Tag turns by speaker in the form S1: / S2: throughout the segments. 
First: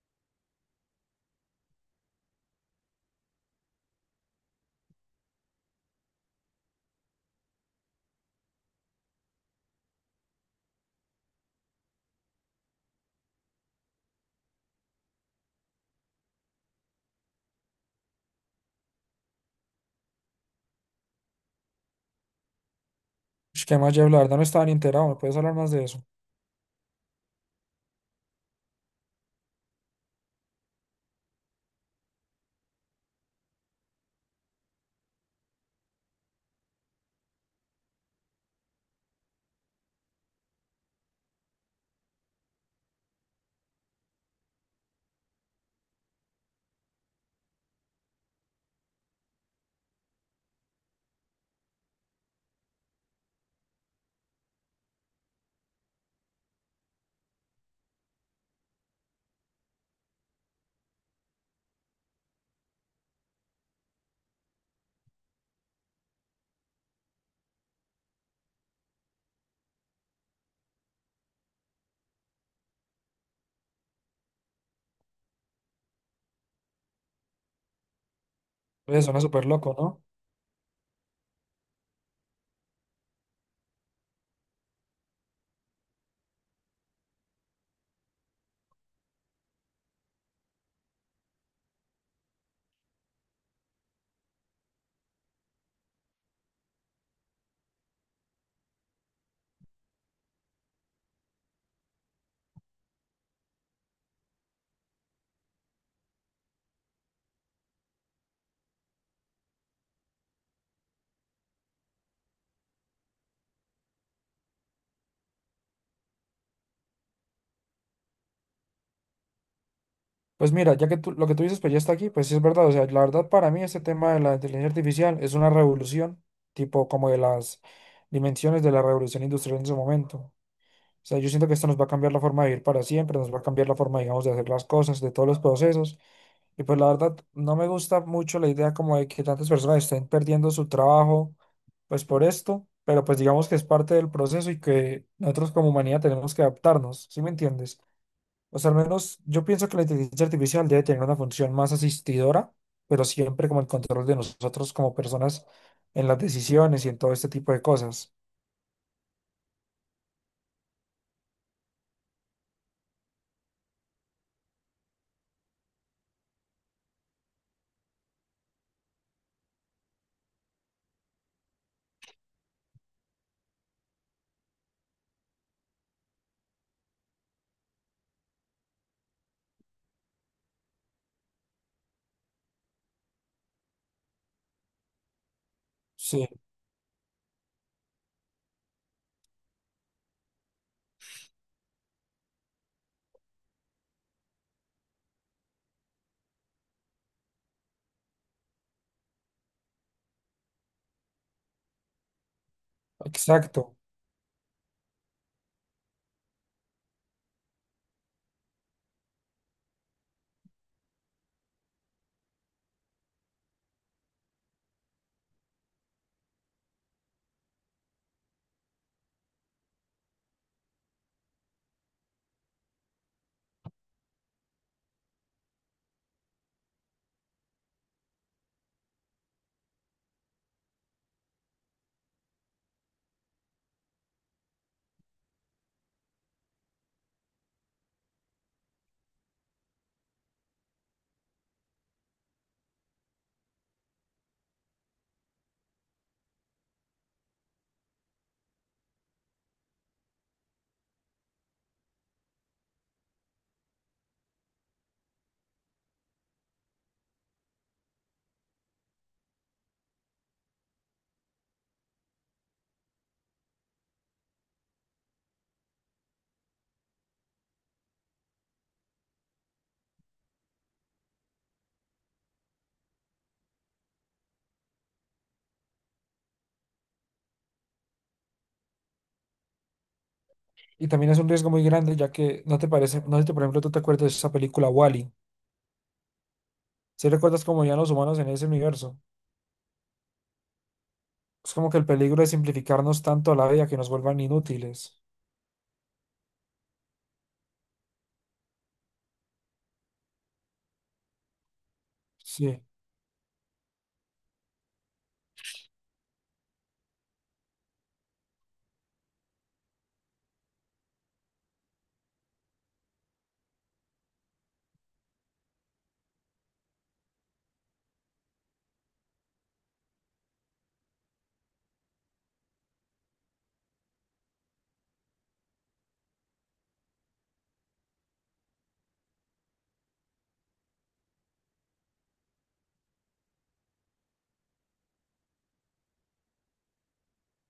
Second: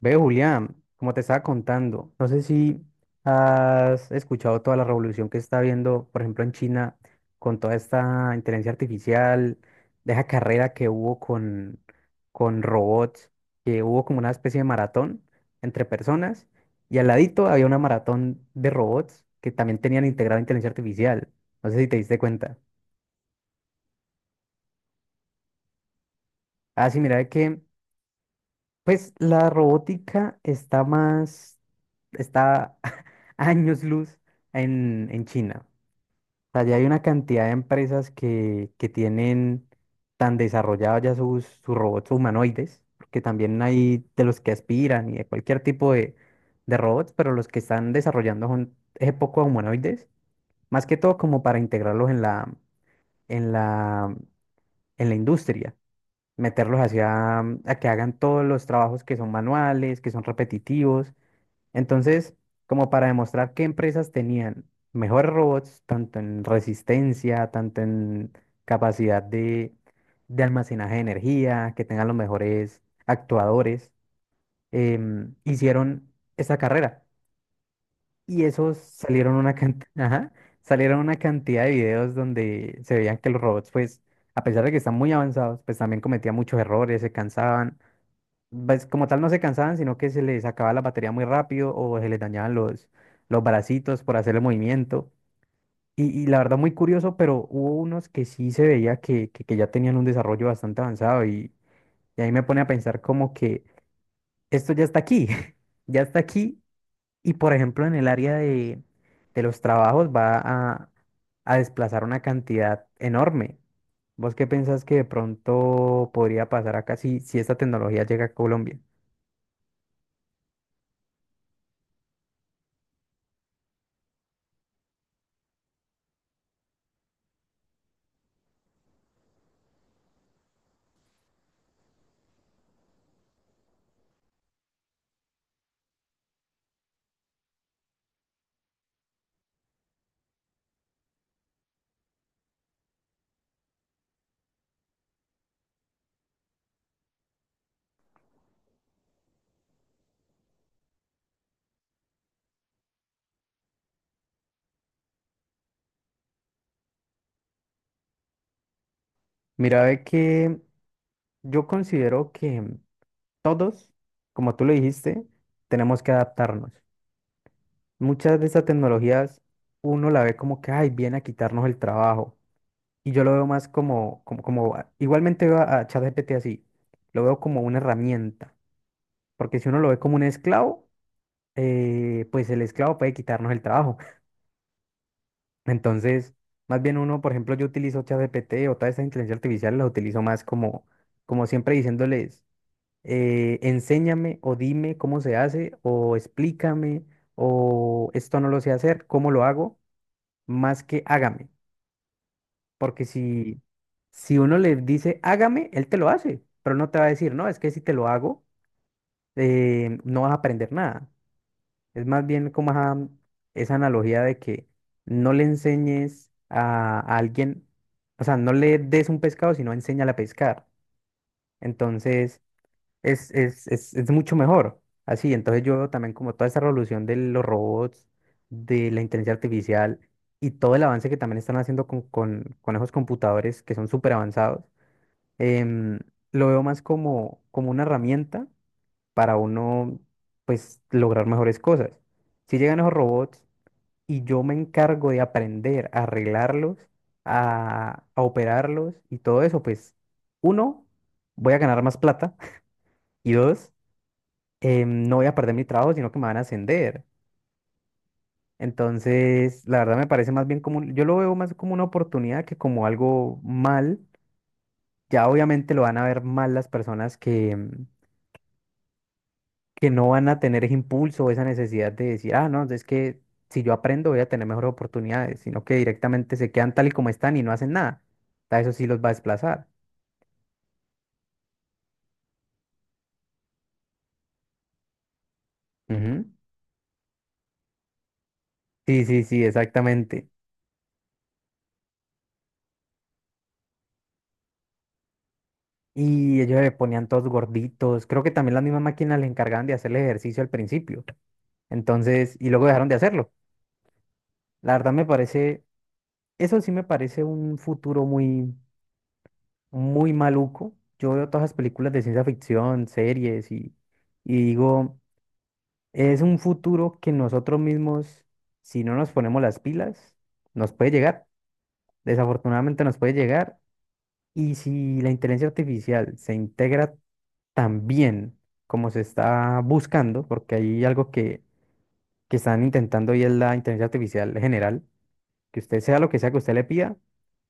S1: Ve, Julián, como te estaba contando, no sé si has escuchado toda la revolución que está habiendo, por ejemplo, en China, con toda esta inteligencia artificial, de esa carrera que hubo con robots, que hubo como una especie de maratón entre personas, y al ladito había una maratón de robots que también tenían integrada inteligencia artificial. No sé si te diste cuenta.
S2: Ush, qué más, Jeff, la verdad no estaba ni enterado, ¿me puedes hablar más de eso?
S1: Ah, sí, mira, de que pues la robótica está más está años luz en China. O sea, ya hay una cantidad de empresas que tienen tan desarrollados ya sus robots humanoides, porque también hay de los que aspiran y de cualquier tipo de robots, pero los que están desarrollando son es poco humanoides, más que todo como para integrarlos en en la, en la industria, meterlos hacia a que hagan todos los trabajos que son manuales, que son repetitivos entonces, como para demostrar qué empresas tenían mejores robots, tanto en resistencia, tanto en capacidad de almacenaje de energía, que tengan los mejores actuadores, hicieron esa carrera. Y esos
S2: Pues suena
S1: salieron
S2: súper
S1: una
S2: loco, ¿no?
S1: cantidad, salieron una cantidad de videos donde se veían que los robots, pues, a pesar de que están muy avanzados, pues también cometían muchos errores, se cansaban pues, como tal no se cansaban, sino que se les acababa la batería muy rápido o se les dañaban los bracitos por hacer el movimiento. Y la verdad muy curioso, pero hubo unos que sí se veía que ya tenían un desarrollo bastante avanzado y ahí me pone a pensar como que esto ya está aquí, ya está aquí y por ejemplo en el área de los trabajos a desplazar una cantidad enorme. ¿Vos qué pensás que de pronto podría pasar acá si esta tecnología llega a Colombia?
S2: Pues mira, ya que tú, lo que tú dices, pues ya está aquí, pues sí es verdad, o sea, la verdad para mí este tema de la inteligencia artificial es una revolución, tipo como de las dimensiones de la revolución industrial en su momento. O sea, yo siento que esto nos va a cambiar la forma de vivir para siempre, nos va a cambiar la forma, digamos, de hacer las cosas, de todos los procesos. Y pues la verdad, no me gusta mucho la idea como de que tantas personas estén perdiendo su trabajo, pues por esto, pero pues digamos que es parte del proceso y que nosotros como humanidad tenemos que adaptarnos, ¿sí me entiendes? O sea, al menos yo pienso que la inteligencia artificial debe tener una función más asistidora, pero siempre como el control de nosotros como personas en las decisiones y en todo este tipo de cosas.
S1: Mira, ve que yo considero que todos, como tú lo dijiste, tenemos que adaptarnos. Muchas de estas tecnologías uno la ve como que, ay, viene a quitarnos el trabajo. Y yo lo veo más igualmente veo a ChatGPT así, lo veo como una herramienta. Porque si uno lo ve como un esclavo, pues el esclavo puede quitarnos el trabajo.
S2: Sí,
S1: Entonces, más bien uno, por ejemplo, yo utilizo ChatGPT o toda esta inteligencia artificial, la utilizo más como, como siempre diciéndoles. Enséñame o dime cómo se hace o explícame o esto no lo sé hacer, cómo lo hago, más que hágame. Porque si,
S2: exacto.
S1: si uno le dice hágame, él te lo hace, pero no te va a decir, no, es que si te lo hago, no vas a aprender nada. Es más bien como esa analogía de que no le enseñes a alguien, o sea, no le des un pescado, sino enséñale a pescar. Entonces, es mucho mejor. Así, entonces yo veo también como toda esa revolución de los robots, de la inteligencia artificial y todo el avance que también están haciendo con esos computadores que son súper avanzados, em, lo veo más como, como una herramienta para uno, pues, lograr mejores cosas. Si llegan esos robots y yo me encargo de aprender a arreglarlos, a operarlos y todo eso, pues, uno, voy a ganar más plata y dos, no voy a perder mi trabajo, sino que me van a ascender. Entonces, la verdad me parece más bien como, yo lo veo más como una oportunidad que como algo mal. Ya obviamente lo van a ver mal las personas que, que no van a tener ese impulso o esa necesidad de decir, ah, no, es que si yo aprendo voy a tener mejores oportunidades, sino que directamente se quedan tal y como están y no hacen nada. Eso sí los va a desplazar.
S2: Y también es un riesgo muy grande, ya que no te parece, no sé si, por ejemplo, tú te acuerdas de esa película Wall-E.
S1: Ujú.
S2: ¿Si recuerdas cómo ya los humanos en ese universo?
S1: Sí, sí, sí, exactamente.
S2: Es como que el peligro de simplificarnos tanto la vida que nos vuelvan inútiles.
S1: Y ellos se ponían todos gorditos. Creo que también las mismas máquinas les encargaban de hacer el ejercicio al principio. Entonces, y
S2: Sí.
S1: luego dejaron de hacerlo. La verdad me parece, eso sí me parece un futuro muy, muy maluco. Yo veo todas las películas de ciencia ficción, series y digo, es un futuro que nosotros mismos, si no nos ponemos las pilas, nos puede llegar. Desafortunadamente nos puede llegar. Y si la inteligencia artificial se integra tan bien como se está buscando, porque hay algo que están intentando y es la inteligencia artificial general, que usted sea lo que sea que usted le pida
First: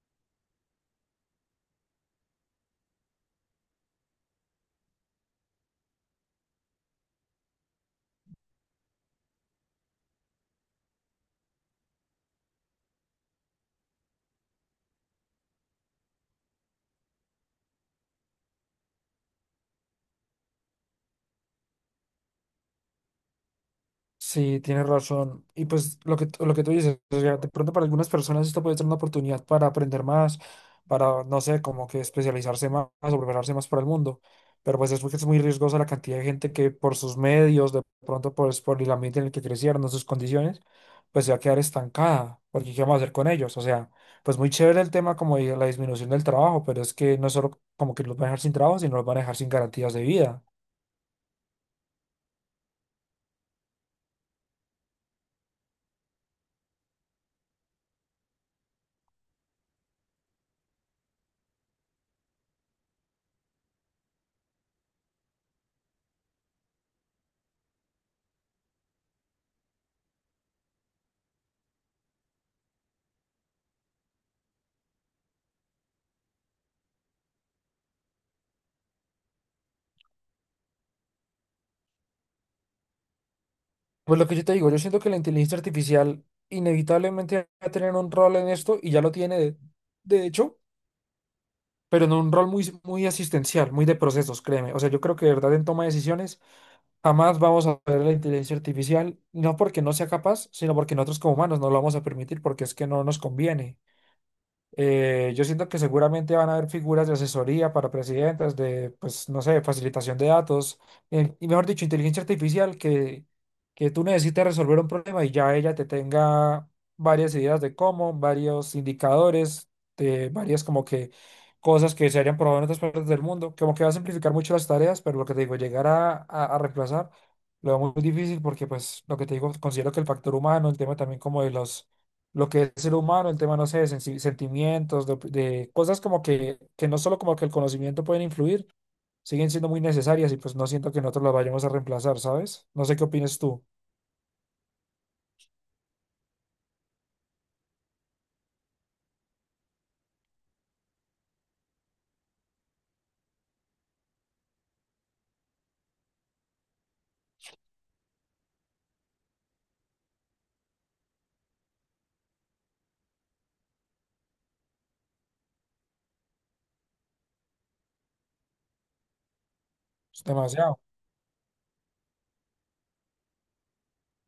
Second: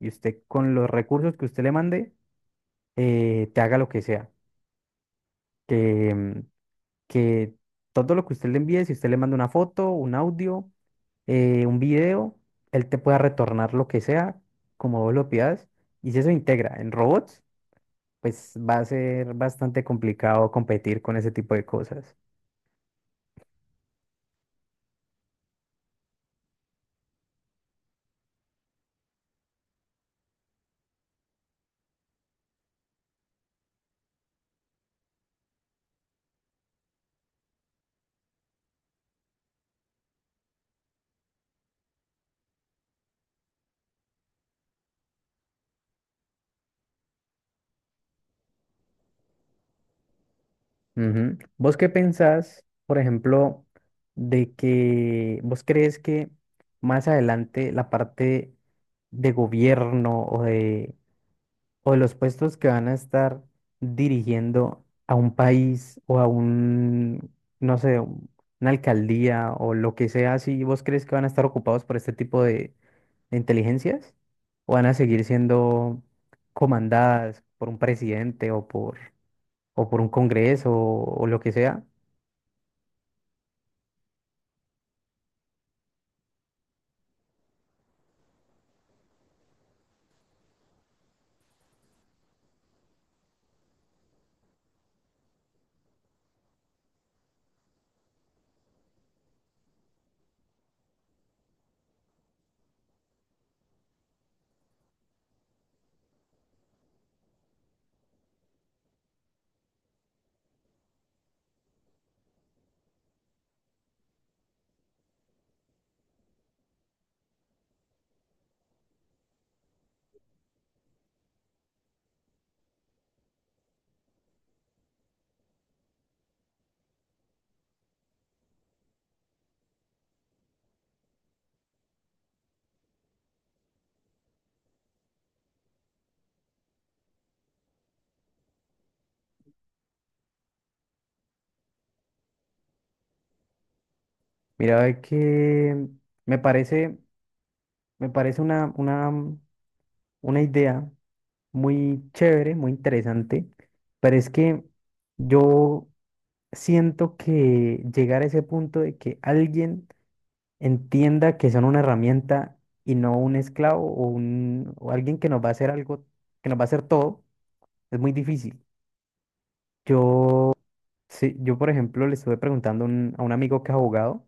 S1: y usted con los recursos que usted le mande, te haga lo que sea. Que, que todo lo que usted le envíe, si usted le manda una foto, un audio, un video, él te pueda retornar lo que sea, como vos lo pidas. Y si eso integra en robots, pues va a ser bastante complicado competir con ese tipo de cosas.
S2: Sí, tienes razón. Y pues lo que tú dices, o sea, de pronto para algunas personas esto puede ser una oportunidad para aprender más, para, no sé, como que especializarse más o prepararse más para el mundo. Pero pues es porque es muy riesgosa la cantidad de gente que por sus medios, de pronto pues, por el ambiente en el que crecieron, o sus condiciones, pues se va a quedar estancada. Porque ¿qué vamos a hacer con ellos? O sea, pues muy chévere el tema como de la disminución del trabajo, pero es que no es solo como que los van a dejar sin trabajo, sino los van a dejar sin garantías de vida.
S1: Ujú. ¿Vos qué pensás, por ejemplo, de que vos crees que más adelante la parte de gobierno o de los puestos que van a estar dirigiendo a un país o a un, no sé, una alcaldía o lo que sea, si vos crees que van a estar ocupados por este tipo de inteligencias o van a seguir siendo comandadas por un presidente o por un congreso o lo que sea?
S2: Pues lo que yo te digo, yo siento que la inteligencia artificial inevitablemente va a tener un rol en esto y ya lo tiene, de hecho, pero en un rol muy, muy asistencial, muy de procesos, créeme. O sea, yo creo que de verdad en toma de decisiones jamás vamos a ver la inteligencia artificial, no porque no sea capaz, sino porque nosotros como humanos no lo vamos a permitir porque es que no nos conviene. Yo siento que seguramente van a haber figuras de asesoría para presidentes, de, pues, no sé, facilitación de datos, y mejor dicho, inteligencia artificial que tú necesites resolver un problema y ya ella te tenga varias ideas de cómo, varios indicadores, de varias como que cosas que se hayan probado en otras partes del mundo, como que va a simplificar mucho las tareas, pero lo que te digo, llegar a reemplazar lo veo muy difícil porque, pues, lo que te digo, considero que el factor humano, el tema también como de los, lo que es el ser humano, el tema, no sé, de sentimientos, de, de cosas como que no solo como que el conocimiento pueden influir, siguen siendo muy necesarias y pues no siento que nosotros las vayamos a reemplazar, ¿sabes? No sé qué opinas tú.
S1: Mira, es que me parece, me parece una idea muy chévere, muy interesante, pero es que yo siento que llegar a ese punto de que alguien entienda que son una herramienta y no un esclavo o alguien que nos va a hacer algo, que nos va a hacer todo, es muy difícil.
S2: Es
S1: Yo,
S2: demasiado.
S1: sí, yo por ejemplo, le estuve preguntando a un amigo que es abogado.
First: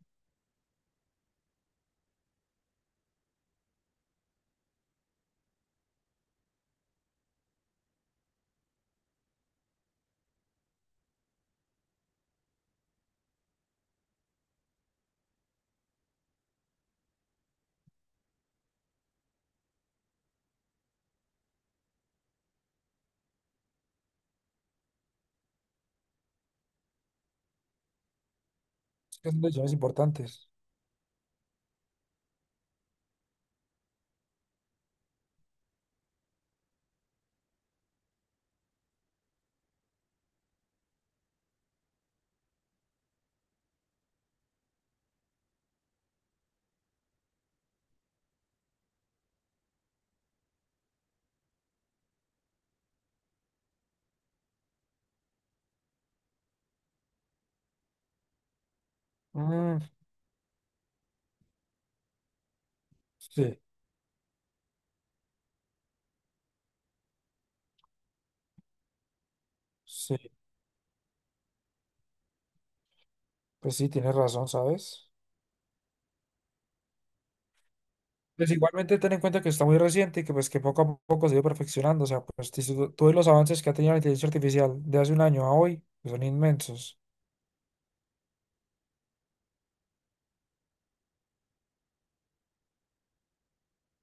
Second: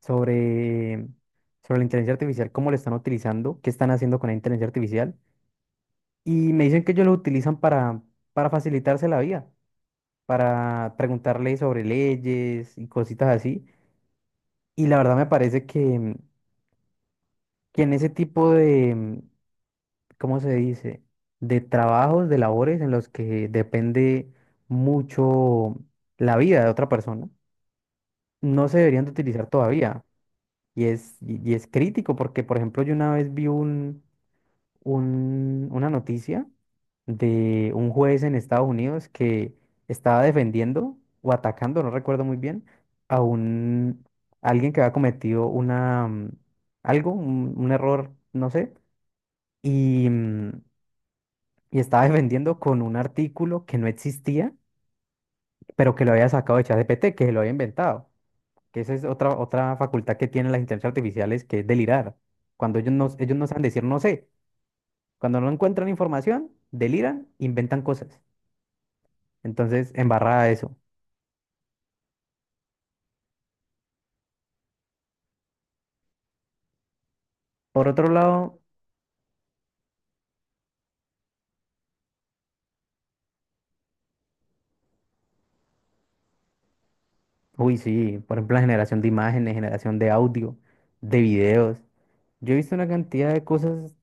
S1: Sobre sobre, la inteligencia artificial, cómo la están utilizando, qué están haciendo con la inteligencia artificial. Y me dicen que ellos lo utilizan para facilitarse la vida, para preguntarle sobre leyes y cositas así. Y la verdad me parece que en ese tipo de, ¿cómo se dice? De trabajos, de labores en los que depende mucho la vida de otra persona, no se deberían de
S2: Es que son
S1: utilizar
S2: decisiones
S1: todavía.
S2: importantes.
S1: Y es crítico porque, por ejemplo, yo una vez vi un, una noticia de un juez en Estados Unidos que estaba defendiendo o atacando, no recuerdo muy bien, a un alguien que había cometido una un error, no sé, y, mm, y estaba defendiendo con un artículo que no existía, pero que lo había sacado de ChatGPT, que se lo había inventado. Que esa es otra
S2: Mm,
S1: facultad que tienen las inteligencias artificiales, que es delirar. Cuando ellos no
S2: sí,
S1: saben decir no sé. Cuando no encuentran información, deliran, inventan cosas. Entonces,
S2: sí,
S1: embarrada eso.
S2: pues sí, tienes razón, ¿sabes?
S1: Por otro
S2: Pues
S1: lado,
S2: igualmente ten en cuenta que está muy reciente y que pues que poco a poco se ha ido perfeccionando. O sea, pues tú ves los avances que ha tenido la inteligencia artificial de hace un año a hoy, que son inmensos.
S1: uy, sí, por ejemplo, la generación de imágenes, generación de audio, de videos. Yo he visto una cantidad de cosas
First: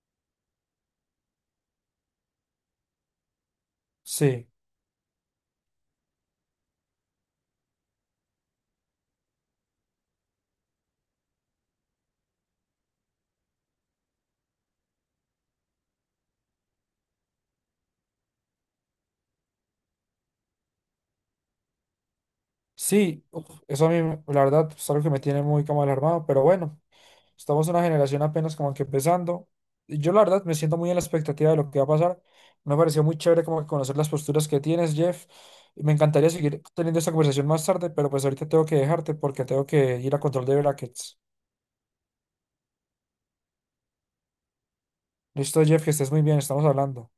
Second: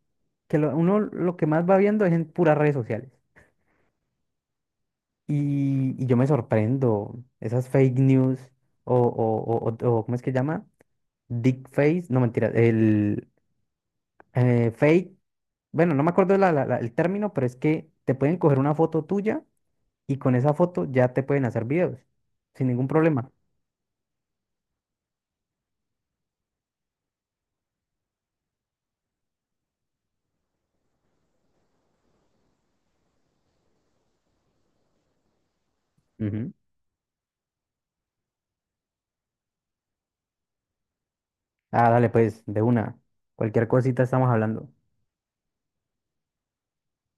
S1: que uno lo que más va viendo es en puras redes sociales.
S2: Sí.
S1: Y yo me sorprendo, esas fake news o, o, ¿cómo es que llama? Dick face, no mentira, el fake, bueno, no me acuerdo el término, pero es que te pueden coger una foto tuya y con esa foto ya te pueden hacer videos sin ningún
S2: Sí,
S1: problema.
S2: uf, eso a mí, la verdad, es algo que me tiene muy como alarmado, pero bueno, estamos en una generación apenas como que empezando. Y Yo la verdad me siento muy en la expectativa de lo que va a pasar. Me pareció muy chévere como que conocer las posturas que tienes, Jeff. Y Me encantaría
S1: Ujú.
S2: seguir teniendo esta conversación más tarde, pero pues ahorita tengo que dejarte porque tengo que ir a control de brackets.
S1: Ah, dale, pues, de una. Cualquier cosita estamos hablando.
S2: Listo, Jeff, que estés muy bien, estamos hablando.